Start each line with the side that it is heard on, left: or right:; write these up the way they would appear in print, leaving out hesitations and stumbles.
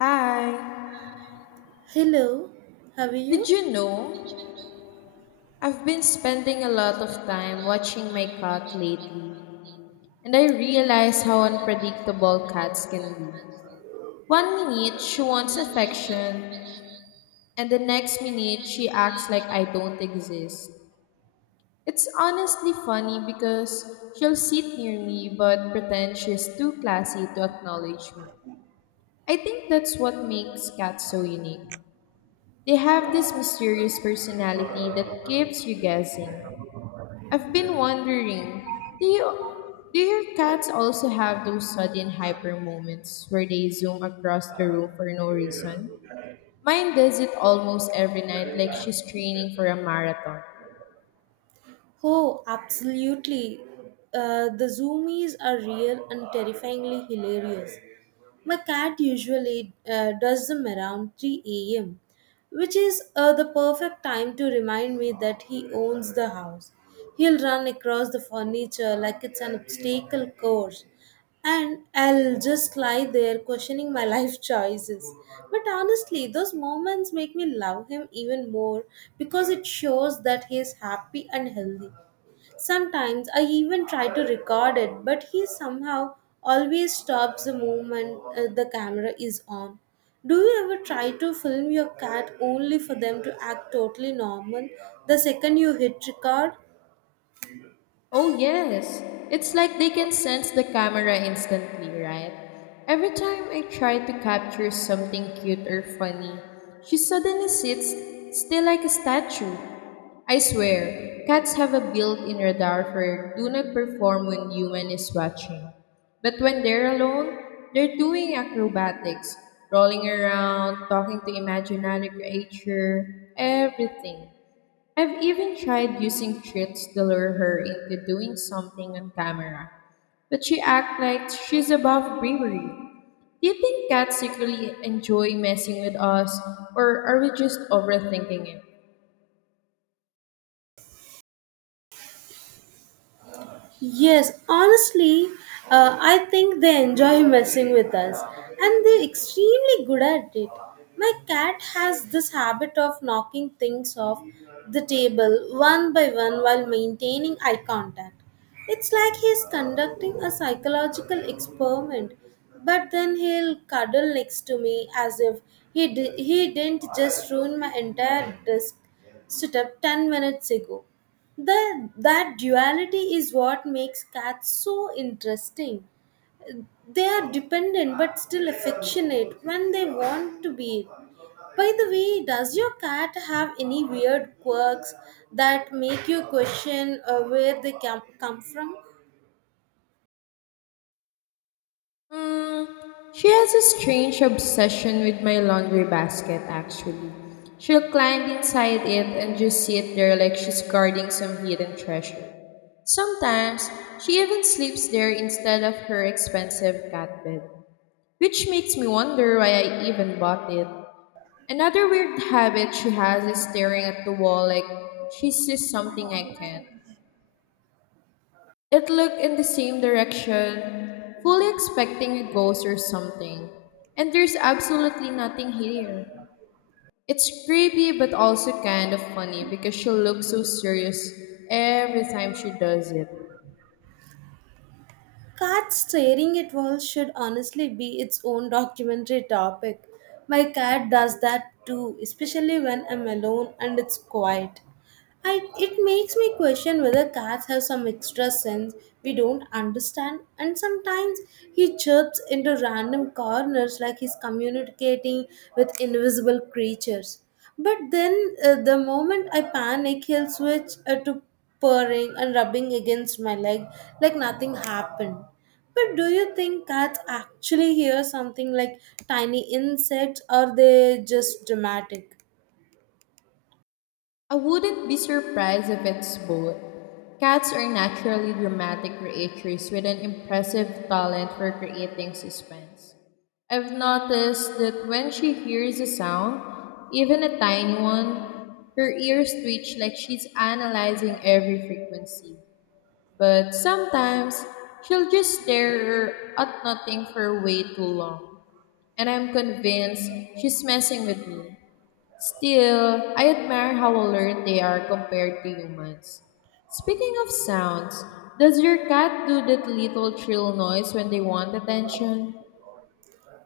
left: Hi.
right: Hello, how are
left: Did
right: you?
left: you know? I've been spending a lot of time watching my cat lately, and I realize how unpredictable cats can be. One minute she wants affection, and the next minute she acts like I don't exist. It's honestly funny because she'll sit near me but pretend she's too classy to acknowledge me. I think that's what makes cats so unique. They have this mysterious personality that keeps you guessing. I've been wondering, do your cats also have those sudden hyper moments where they zoom across the room for no reason? Mine does it almost every night like she's training for a marathon.
right: Oh, absolutely. The zoomies are real and terrifyingly hilarious. My cat usually does them around 3 a.m. which is the perfect time to remind me that he owns the house. He'll run across the furniture like it's an obstacle course, and I'll just lie there questioning my life choices. But honestly, those moments make me love him even more because it shows that he is happy and healthy. Sometimes I even try to record it, but he somehow always stops the moment the camera is on. Do you ever try to film your cat only for them to act totally normal the second you hit record?
left: Oh, yes. It's like they can sense the camera instantly, right? Every time I try to capture something cute or funny, she suddenly sits still like a statue. I swear, cats have a built in radar for do not perform when human is watching. But when they're alone, they're doing acrobatics, rolling around, talking to imaginary creature, everything. I've even tried using tricks to lure her into doing something on camera, but she acts like she's above bravery. Do you think cats secretly enjoy messing with us, or are we just overthinking it?
right: Yes, honestly, I think they enjoy messing with us and they're extremely good at it. My cat has this habit of knocking things off the table one by one while maintaining eye contact. It's like he's conducting a psychological experiment, but then he'll cuddle next to me as if he didn't just ruin my entire desk setup 10 minutes ago. That duality is what makes cats so interesting. They are dependent but still affectionate when they want to be. By the way, does your cat have any weird quirks that make you question where they come from?
left: Hmm, she has a strange obsession with my laundry basket, actually. She'll climb inside it and just sit there like she's guarding some hidden treasure. Sometimes, she even sleeps there instead of her expensive cat bed, which makes me wonder why I even bought it. Another weird habit she has is staring at the wall like she sees something I can't. It looked in the same direction, fully expecting a ghost or something. And there's absolutely nothing here. It's creepy but also kind of funny because she looks so serious every time she does it.
right: Cats staring at walls should honestly be its own documentary topic. My cat does that too, especially when I'm alone and it's quiet. It makes me question whether cats have some extra sense we don't understand, and sometimes he chirps into random corners like he's communicating with invisible creatures. But then, the moment I panic, he'll switch to purring and rubbing against my leg like nothing happened. But do you think cats actually hear something like tiny insects, or they just dramatic?
left: I wouldn't be surprised if it's both. Cats are naturally dramatic creatures with an impressive talent for creating suspense. I've noticed that when she hears a sound, even a tiny one, her ears twitch like she's analyzing every frequency. But sometimes, she'll just stare at nothing for way too long, and I'm convinced she's messing with me. Still, I admire how alert they are compared to humans. Speaking of sounds, does your cat do that little trill noise when they want attention?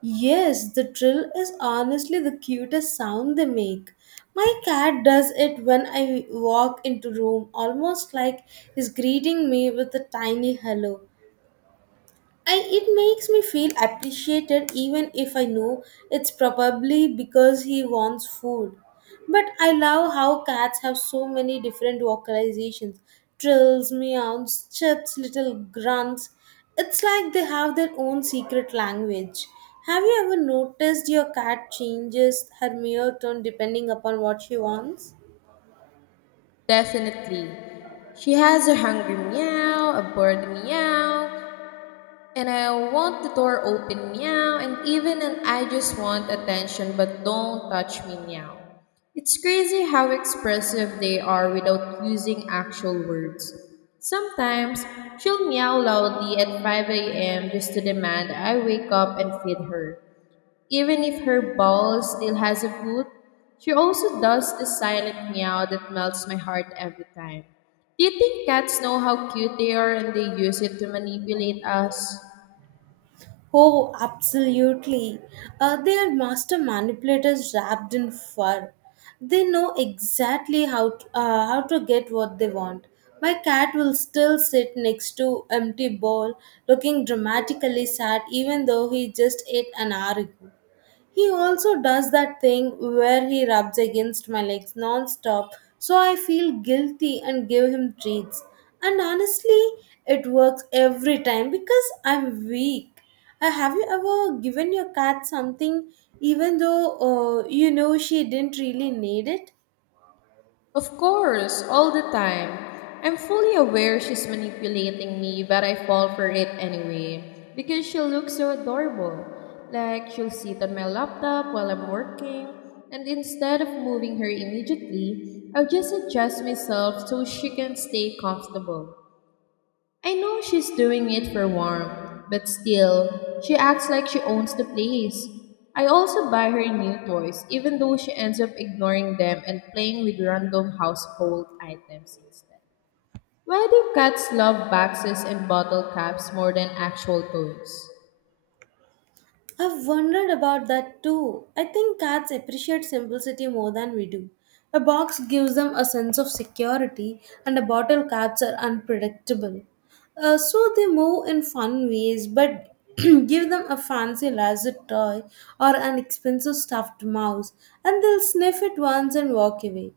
right: Yes, the drill is honestly the cutest sound they make. My cat does it when I walk into room, almost like he's greeting me with a tiny hello. It makes me feel appreciated even if I know it's probably because he wants food. But I love how cats have so many different vocalizations trills, meows, chirps, little grunts. It's like they have their own secret language. Have you ever noticed your cat changes her meow tone depending upon what she wants?
left: Definitely. She has a hungry meow, a bored meow, and I want the door open meow, and even and I just want attention, but don't touch me meow. It's crazy how expressive they are without using actual words. Sometimes she'll meow loudly at 5 a.m. just to demand I wake up and feed her. Even if her ball still has a foot, she also does the silent meow that melts my heart every time. Do you think cats know how cute they are and they use it to manipulate us?
right: Oh, absolutely. They are master manipulators wrapped in fur. They know exactly how to get what they want. My cat will still sit next to empty bowl, looking dramatically sad, even though he just ate an hour ago. He also does that thing where he rubs against my legs non-stop, so I feel guilty and give him treats. And honestly, it works every time because I'm weak. Have you ever given your cat something even though you know she didn't really need it?
left: Of course, all the time. I'm fully aware she's manipulating me, but I fall for it anyway, because she looks so adorable. Like, she'll sit on my laptop while I'm working, and instead of moving her immediately, I'll just adjust myself so she can stay comfortable. I know she's doing it for warmth, but still, she acts like she owns the place. I also buy her new toys, even though she ends up ignoring them and playing with random household items instead. Why do cats love boxes and bottle caps more than actual toys?
right: I've wondered about that too. I think cats appreciate simplicity more than we do. A box gives them a sense of security, and a bottle cats are unpredictable. So they move in fun ways, but give them a fancy lasso toy or an expensive stuffed mouse, and they'll sniff it once and walk away.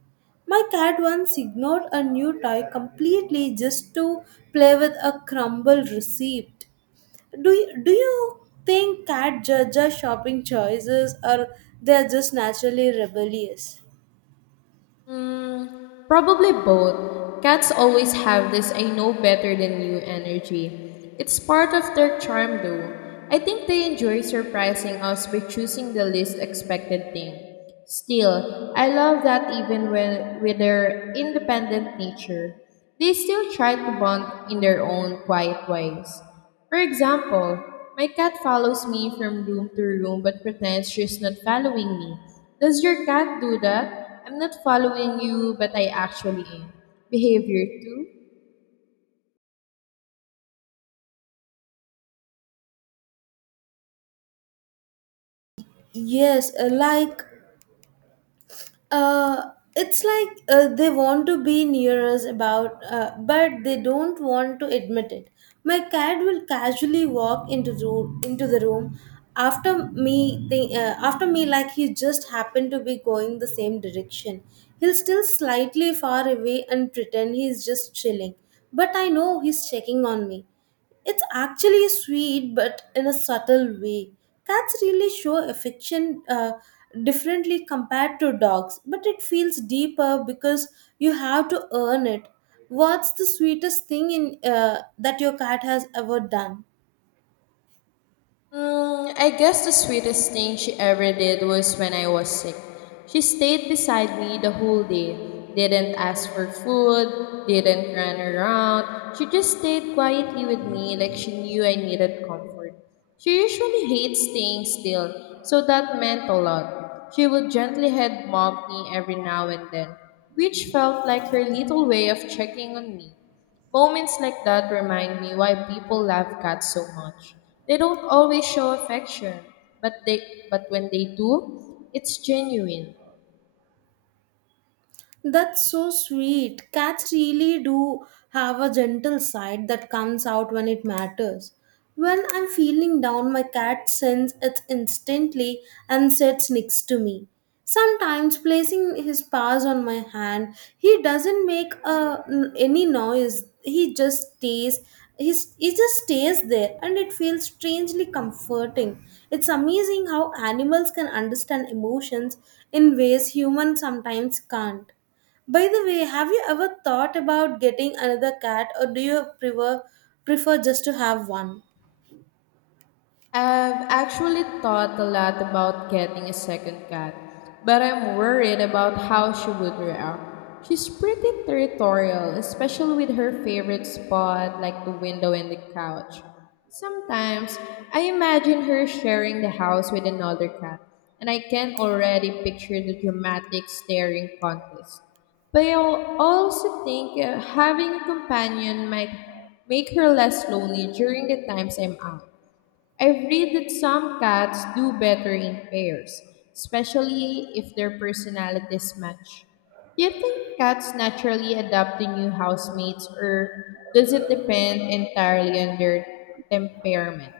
right: My cat once ignored a new toy completely just to play with a crumble receipt. Do you think cat judge our shopping choices or they're just naturally rebellious?
left: Probably both. Cats always have this I know better than you energy. It's part of their charm though. I think they enjoy surprising us by choosing the least expected thing. Still, I love that even when with their independent nature, they still try to bond in their own quiet ways. For example, my cat follows me from room to room but pretends she's not following me. Does your cat do that? I'm not following you, but I actually am. Behavior two.
right: Yes, Uh, it's like they want to be near us, but they don't want to admit it. My cat will casually walk into the room after me, after me, like he just happened to be going the same direction. He'll still slightly far away and pretend he's just chilling, but I know he's checking on me. It's actually sweet, but in a subtle way. Cats really show affection differently compared to dogs, but it feels deeper because you have to earn it. What's the sweetest thing in that your cat has ever done?
left: Mm, I guess the sweetest thing she ever did was when I was sick. She stayed beside me the whole day, didn't ask for food, didn't run around. She just stayed quietly with me like she knew I needed comfort. She usually hates staying still, so that meant a lot. She would gently head mob me every now and then, which felt like her little way of checking on me. Moments like that remind me why people love cats so much. They don't always show affection, but they but when they do, it's genuine.
right: That's so sweet. Cats really do have a gentle side that comes out when it matters. When I'm feeling down, my cat sends it instantly and sits next to me. Sometimes, placing his paws on my hand, he doesn't any noise. He just stays. He just stays there, and it feels strangely comforting. It's amazing how animals can understand emotions in ways humans sometimes can't. By the way, have you ever thought about getting another cat or do you prefer just to have one?
left: I've actually thought a lot about getting a second cat, but I'm worried about how she would react. She's pretty territorial, especially with her favorite spot like the window and the couch. Sometimes I imagine her sharing the house with another cat, and I can already picture the dramatic staring contest. But I also think having a companion might make her less lonely during the times I'm out. I've read that some cats do better in pairs, especially if their personalities match. Do you think cats naturally adapt to new housemates, or does it depend entirely on their temperament?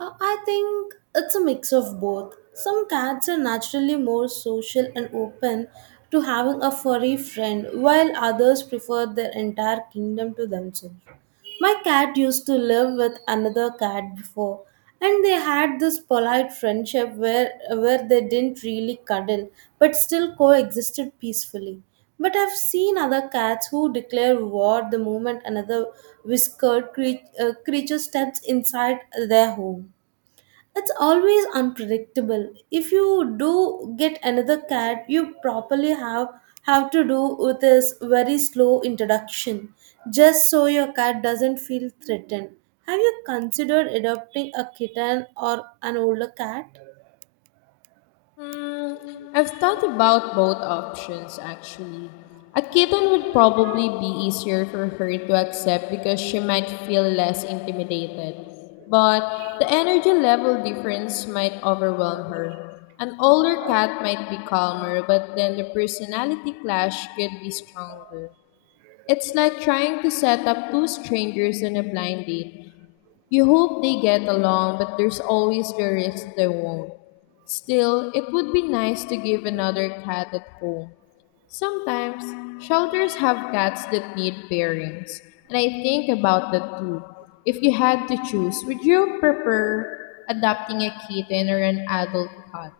right: I think it's a mix of both. Some cats are naturally more social and open to having a furry friend, while others prefer their entire kingdom to themselves. My cat used to live with another cat before, and they had this polite friendship where they didn't really cuddle but still coexisted peacefully. But I've seen other cats who declare war the moment another whiskered cre creature steps inside their home. It's always unpredictable. If you do get another cat, you probably have to do with this very slow introduction, just so your cat doesn't feel threatened. Have you considered adopting a kitten or an older cat?
left: Hmm, I've thought about both options actually. A kitten would probably be easier for her to accept because she might feel less intimidated, but the energy level difference might overwhelm her. An older cat might be calmer, but then the personality clash could be stronger. It's like trying to set up two strangers on a blind date. You hope they get along, but there's always the risk they won't. Still, it would be nice to give another cat at home. Sometimes, shelters have cats that need pairings, and I think about that too. If you had to choose, would you prefer adopting a kitten or an adult cat?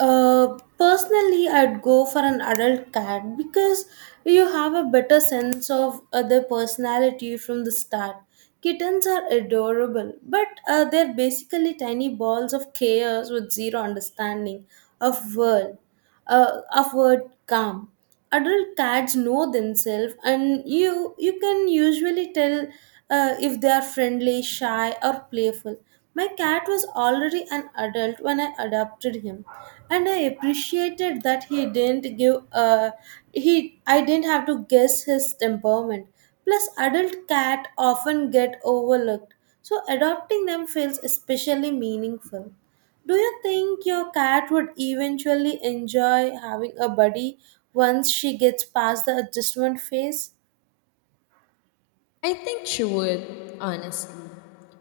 right: Personally, I'd go for an adult cat because you have a better sense of their personality from the start. Kittens are adorable, but they're basically tiny balls of chaos with zero understanding of world upward calm. Adult cats know themselves, and you can usually tell if they are friendly, shy, or playful. My cat was already an adult when I adopted him, and I appreciated that he didn't give. He I didn't have to guess his temperament. Plus, adult cat often get overlooked, so adopting them feels especially meaningful. Do you think your cat would eventually enjoy having a buddy once she gets past the adjustment phase?
left: I think she would, honestly.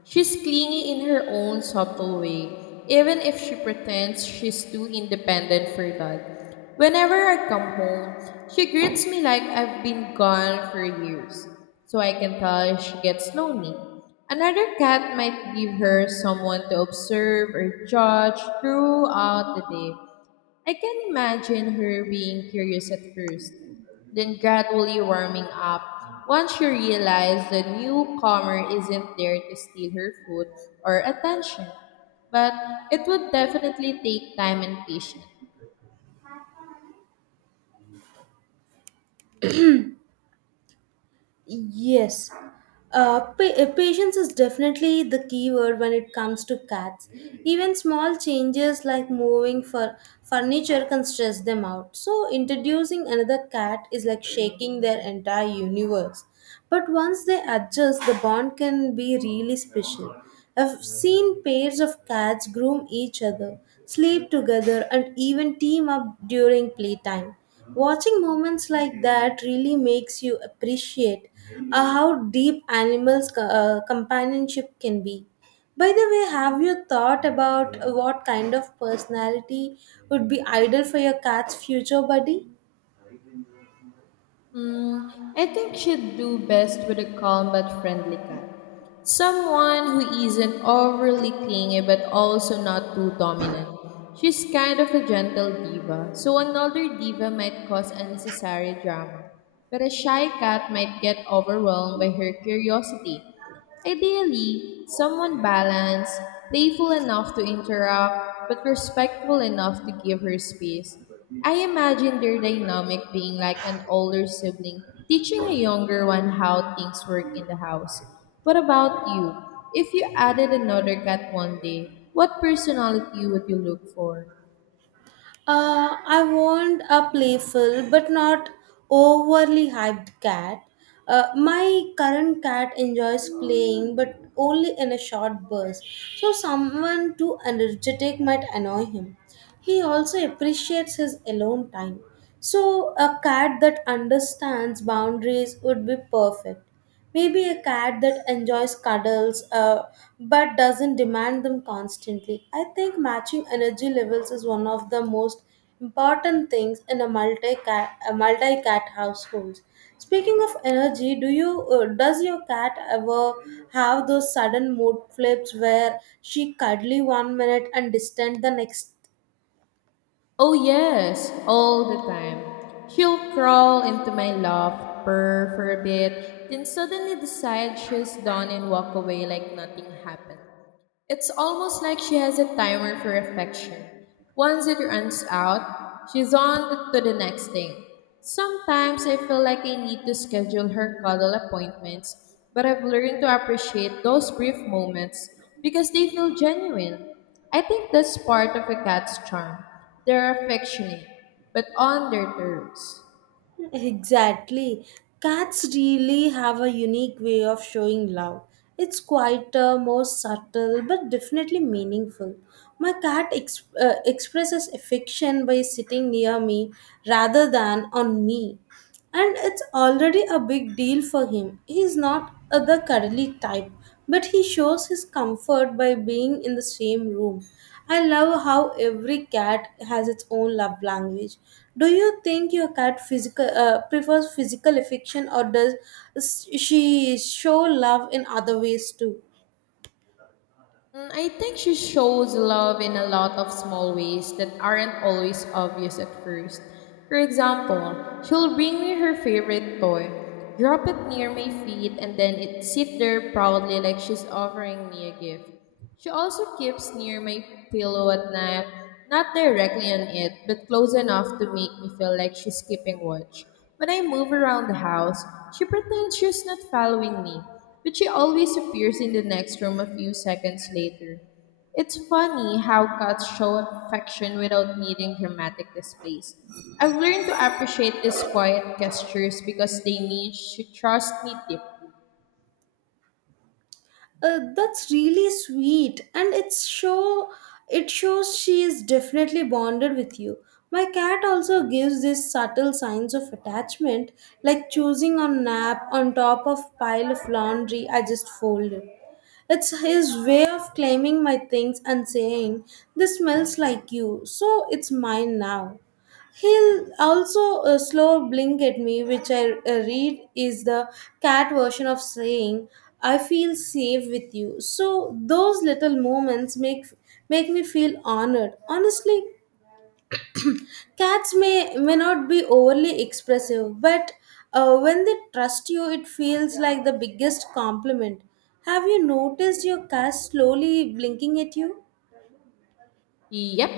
left: She's clingy in her own subtle way, even if she pretends she's too independent for that. Whenever I come home, she greets me like I've been gone for years, so I can tell she gets lonely. Another cat might give her someone to observe or judge throughout the day. I can imagine her being curious at first, then gradually warming up once she realized the newcomer isn't there to steal her food or attention. But it would definitely take time and patience.
right: Yes. Patience is definitely the key word when it comes to cats. Even small changes like moving for furniture can stress them out. So, introducing another cat is like shaking their entire universe. But once they adjust, the bond can be really special. I've seen pairs of cats groom each other, sleep together, and even team up during playtime. Watching moments like that really makes you appreciate how deep animals' companionship can be. By the way, have you thought about what kind of personality would be ideal for your cat's future buddy?
left: Mm, I think she'd do best with a calm but friendly cat. Someone who isn't overly clingy but also not too dominant. She's kind of a gentle diva, so another diva might cause unnecessary drama. But a shy cat might get overwhelmed by her curiosity. Ideally, someone balanced, playful enough to interact, but respectful enough to give her space. I imagine their dynamic being like an older sibling teaching a younger one how things work in the house. What about you? If you added another cat one day, what personality would you look for?
right: I want a playful but not overly hyped cat. My current cat enjoys playing but only in a short burst, so someone too energetic might annoy him. He also appreciates his alone time, so a cat that understands boundaries would be perfect. Maybe a cat that enjoys cuddles but doesn't demand them constantly. I think matching energy levels is one of the most important things in a multi cat household. Speaking of energy, do you does your cat ever have those sudden mood flips where she cuddly one minute and distant the next?
left: Oh, yes, all the time. She'll crawl into my lap, purr for a bit, then suddenly decide she's done and walk away like nothing happened. It's almost like she has a timer for affection. Once it runs out, she's on to the next thing. Sometimes I feel like I need to schedule her cuddle appointments, but I've learned to appreciate those brief moments because they feel genuine. I think that's part of a cat's charm. They're affectionate, but on their terms.
right: Exactly. Cats really have a unique way of showing love. It's quieter, more subtle, but definitely meaningful. My cat expresses affection by sitting near me rather than on me. And it's already a big deal for him. He's not the cuddly type, but he shows his comfort by being in the same room. I love how every cat has its own love language. Do you think your cat physical prefers physical affection or does she show love in other ways too?
left: Mm, I think she shows love in a lot of small ways that aren't always obvious at first. For example, she'll bring me her favorite toy, drop it near my feet, and then it sit there proudly like she's offering me a gift. She also keeps near my pillow at night, not directly on it, but close enough to make me feel like she's keeping watch. When I move around the house, she pretends she's not following me, but she always appears in the next room a few seconds later. It's funny how cats show affection without needing dramatic displays. I've learned to appreciate these quiet gestures because they mean she trusts me deeply.
right: That's really sweet, and it shows she is definitely bonded with you. My cat also gives these subtle signs of attachment, like choosing a nap on top of pile of laundry I just folded. It's his way of claiming my things and saying, "This smells like you, so it's mine now." He'll also slow blink at me, which I read is the cat version of saying, "I feel safe with you." So those little moments make me feel honored. Honestly, cats may not be overly expressive, but when they trust you, it feels like the biggest compliment. Have you noticed your cat slowly blinking at you?
left: Yep.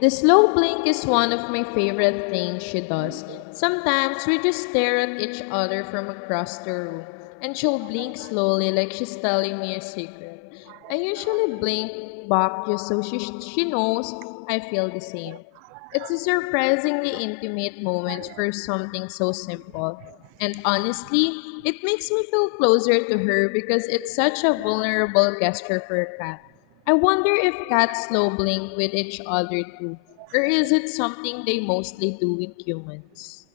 left: The slow blink is one of my favorite things she does. Sometimes we just stare at each other from across the room, and she'll blink slowly like she's telling me a secret. I usually blink back just so she knows I feel the same. It's a surprisingly intimate moment for something so simple. And honestly, it makes me feel closer to her because it's such a vulnerable gesture for a cat. I wonder if cats slow blink with each other too, or is it something they mostly do with humans?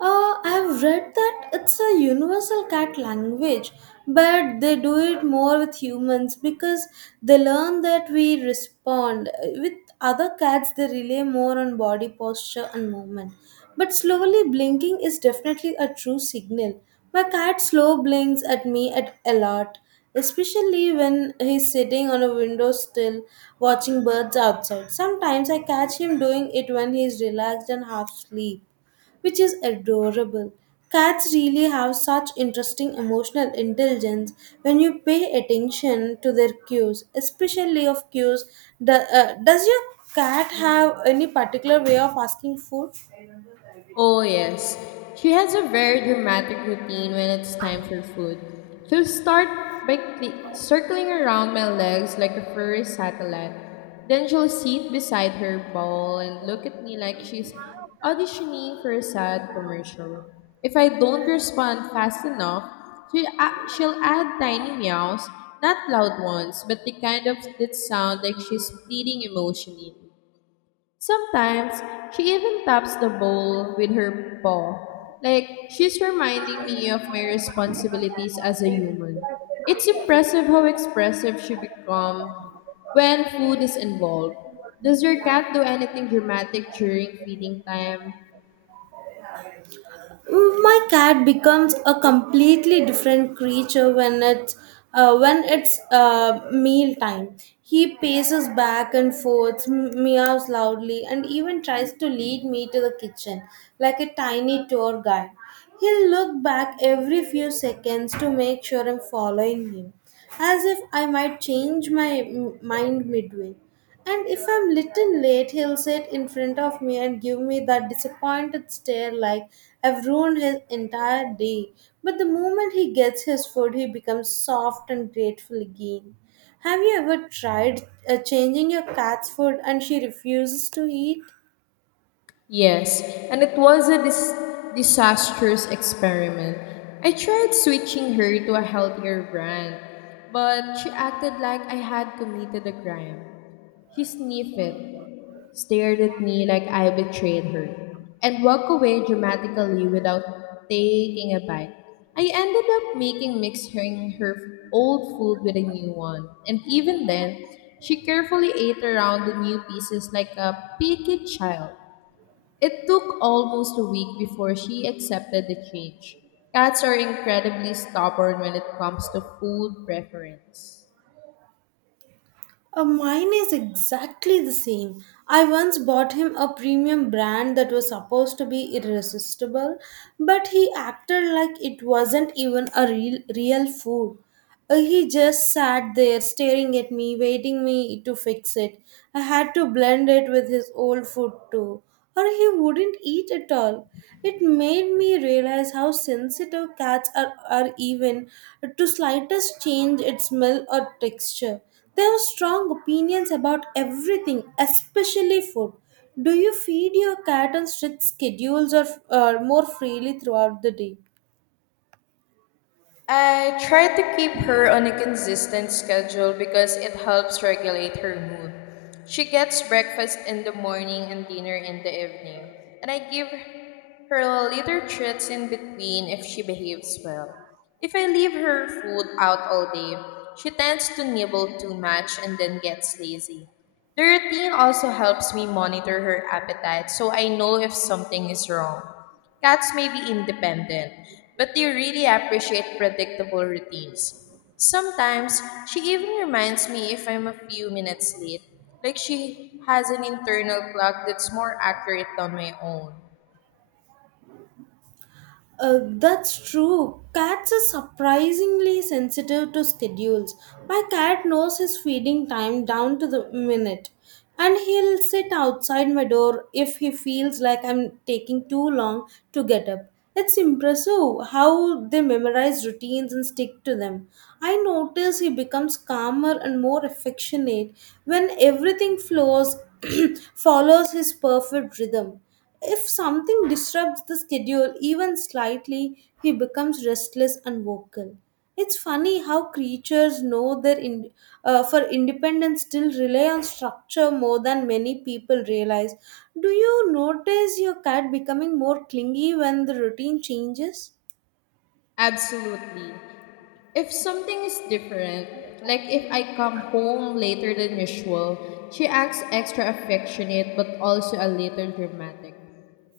right: I've read that it's a universal cat language, but they do it more with humans because they learn that we respond. With other cats, they rely more on body posture and movement. But slowly blinking is definitely a true signal. My cat slow blinks at me at a lot, especially when he's sitting on a window sill watching birds outside. Sometimes I catch him doing it when he's relaxed and half asleep which is adorable. Cats really have such interesting emotional intelligence when you pay attention to their cues, especially of cues. Does your cat have any particular way of asking food?
left: Oh, yes. She has a very dramatic routine when it's time for food. She'll start by circling around my legs like a furry satellite. Then she'll sit beside her bowl and look at me like she's auditioning for a sad commercial. If I don't respond fast enough, she, a she'll add tiny meows, not loud ones, but the kind of that sound like she's pleading emotionally. Sometimes she even taps the bowl with her paw, like she's reminding me of my responsibilities as a human. It's impressive how expressive she becomes when food is involved. Does your cat do anything dramatic during feeding time?
right: My cat becomes a completely different creature when it's meal time. He paces back and forth, meows loudly, and even tries to lead me to the kitchen like a tiny tour guide. He'll look back every few seconds to make sure I'm following him, as if I might change my mind midway. And if I'm little late, he'll sit in front of me and give me that disappointed stare like I've ruined his entire day. But the moment he gets his food, he becomes soft and grateful again. Have you ever tried changing your cat's food and she refuses to eat?
left: Yes, and it was disastrous experiment. I tried switching her to a healthier brand, but she acted like I had committed a crime. She sniffed it, stared at me like I betrayed her, and walked away dramatically without taking a bite. I ended up making mixing her old food with a new one, and even then, she carefully ate around the new pieces like a picky child. It took almost a week before she accepted the change. Cats are incredibly stubborn when it comes to food preference.
right: Mine is exactly the same. I once bought him a premium brand that was supposed to be irresistible, but he acted like it wasn't even a real food. He just sat there staring at me, waiting me to fix it. I had to blend it with his old food too, or he wouldn't eat at all. It made me realize how sensitive cats are even to slightest change in smell or texture. They have strong opinions about everything, especially food. Do you feed your cat on strict schedules or more freely throughout the day?
left: I try to keep her on a consistent schedule because it helps regulate her mood. She gets breakfast in the morning and dinner in the evening, and I give her little treats in between if she behaves well. If I leave her food out all day, she tends to nibble too much and then gets lazy. The routine also helps me monitor her appetite so I know if something is wrong. Cats may be independent, but they really appreciate predictable routines. Sometimes, she even reminds me if I'm a few minutes late, like she has an internal clock that's more accurate than my own.
right: That's true. Cats are surprisingly sensitive to schedules. My cat knows his feeding time down to the minute, and he'll sit outside my door if he feels like I'm taking too long to get up. It's impressive how they memorize routines and stick to them. I notice he becomes calmer and more affectionate when everything flows follows his perfect rhythm. If something disrupts the schedule even slightly, he becomes restless and vocal. It's funny how creatures know their for independence still rely on structure more than many people realize. Do you notice your cat becoming more clingy when the routine changes?
left: Absolutely. If something is different, like if I come home later than usual, she acts extra affectionate but also a little dramatic.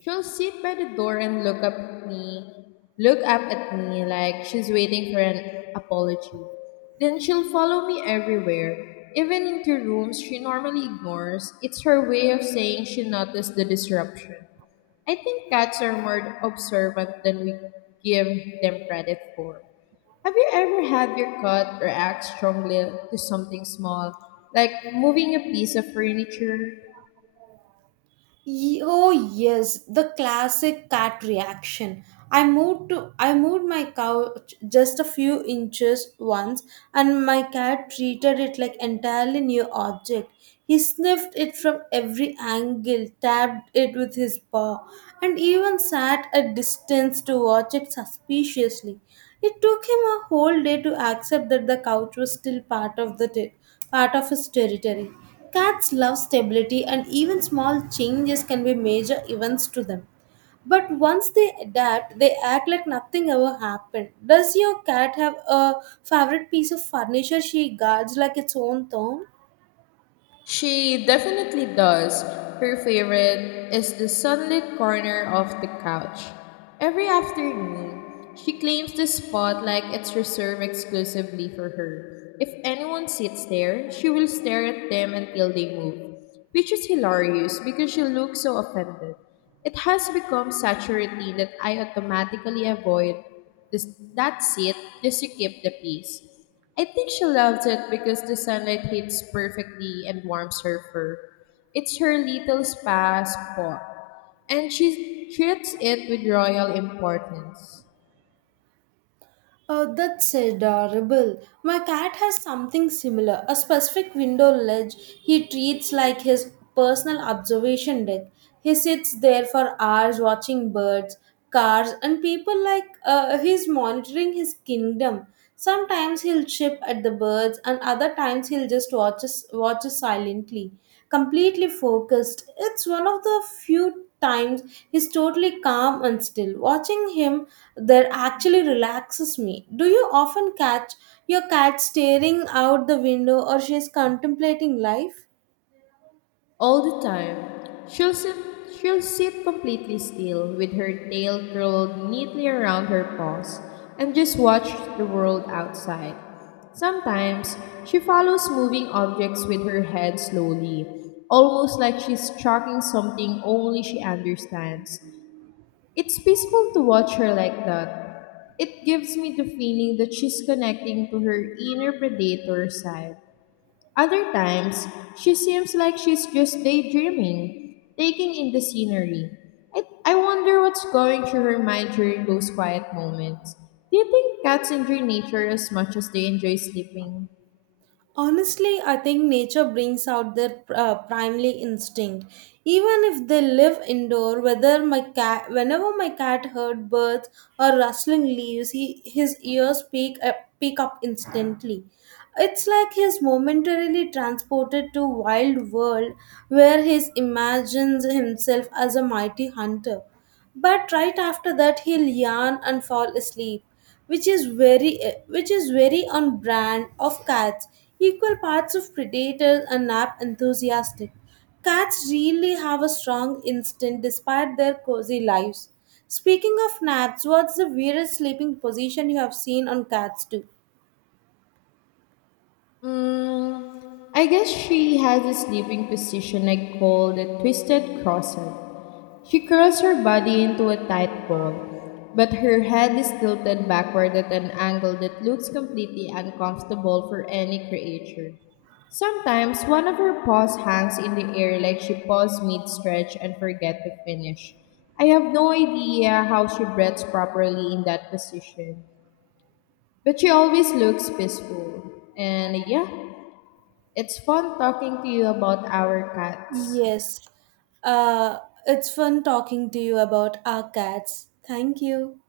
left: She'll sit by the door and look up at me like she's waiting for an apology. Then she'll follow me everywhere, even into rooms she normally ignores. It's her way of saying she noticed the disruption. I think cats are more observant than we give them credit for. Have you ever had your cat react strongly to something small, like moving a piece of furniture?
right: Oh yes, the classic cat reaction. I moved my couch just a few inches once, and my cat treated it like entirely new object. He sniffed it from every angle, tapped it with his paw, and even sat at distance to watch it suspiciously. It took him a whole day to accept that the couch was still part of part of his territory. Cats love stability, and even small changes can be major events to them. But once they adapt, they act like nothing ever happened. Does your cat have a favorite piece of furniture she guards like its own thumb?
left: She definitely does. Her favorite is the sunlit corner of the couch. Every afternoon, she claims the spot like it's reserved exclusively for her. If anyone sits there, she will stare at them until they move, which is hilarious because she looks so offended. It has become such a routine that I automatically avoid this, that seat just to keep the peace. I think she loves it because the sunlight hits perfectly and warms her fur. It's her little spa spot, and she treats it with royal importance.
right: Oh, that's adorable. My cat has something similar, a specific window ledge he treats like his personal observation deck. He sits there for hours watching birds, cars, and people like he's monitoring his kingdom. Sometimes he'll chip at the birds, and other times he'll just watch us silently, completely focused. It's one of the few times he's totally calm and still. Watching him there actually relaxes me. Do you often catch your cat staring out the window or she's contemplating life?
left: All the time. She'll sit, she'll sit completely still with her tail curled neatly around her paws and just watch the world outside. Sometimes she follows moving objects with her head slowly, almost like she's tracking something only she understands. It's peaceful to watch her like that. It gives me the feeling that she's connecting to her inner predator side. Other times, she seems like she's just daydreaming, taking in the scenery. I wonder what's going through her mind during those quiet moments. Do you think cats enjoy nature as much as they enjoy sleeping?
right: Honestly, I think nature brings out their primary instinct. Even if they live indoor, whether whenever my cat heard birds or rustling leaves, he his ears pick up instantly. It's like he's momentarily transported to wild world where he imagines himself as a mighty hunter. But right after that, he'll yawn and fall asleep, which is which is very on brand of cats. Equal parts of predators and nap enthusiastic, cats really have a strong instinct despite their cozy lives. Speaking of naps, what's the weirdest sleeping position you have seen on cats too?
left: Mm, I guess she has a sleeping position I call the twisted crosser. She curls her body into a tight ball, but her head is tilted backward at an angle that looks completely uncomfortable for any creature. Sometimes one of her paws hangs in the air like she paused mid stretch and forget to finish. I have no idea how she breathes properly in that position, but she always looks peaceful. And yeah, it's fun talking to you about our cats.
right: Yes. uh, it's fun talking to you about our cats. Thank you.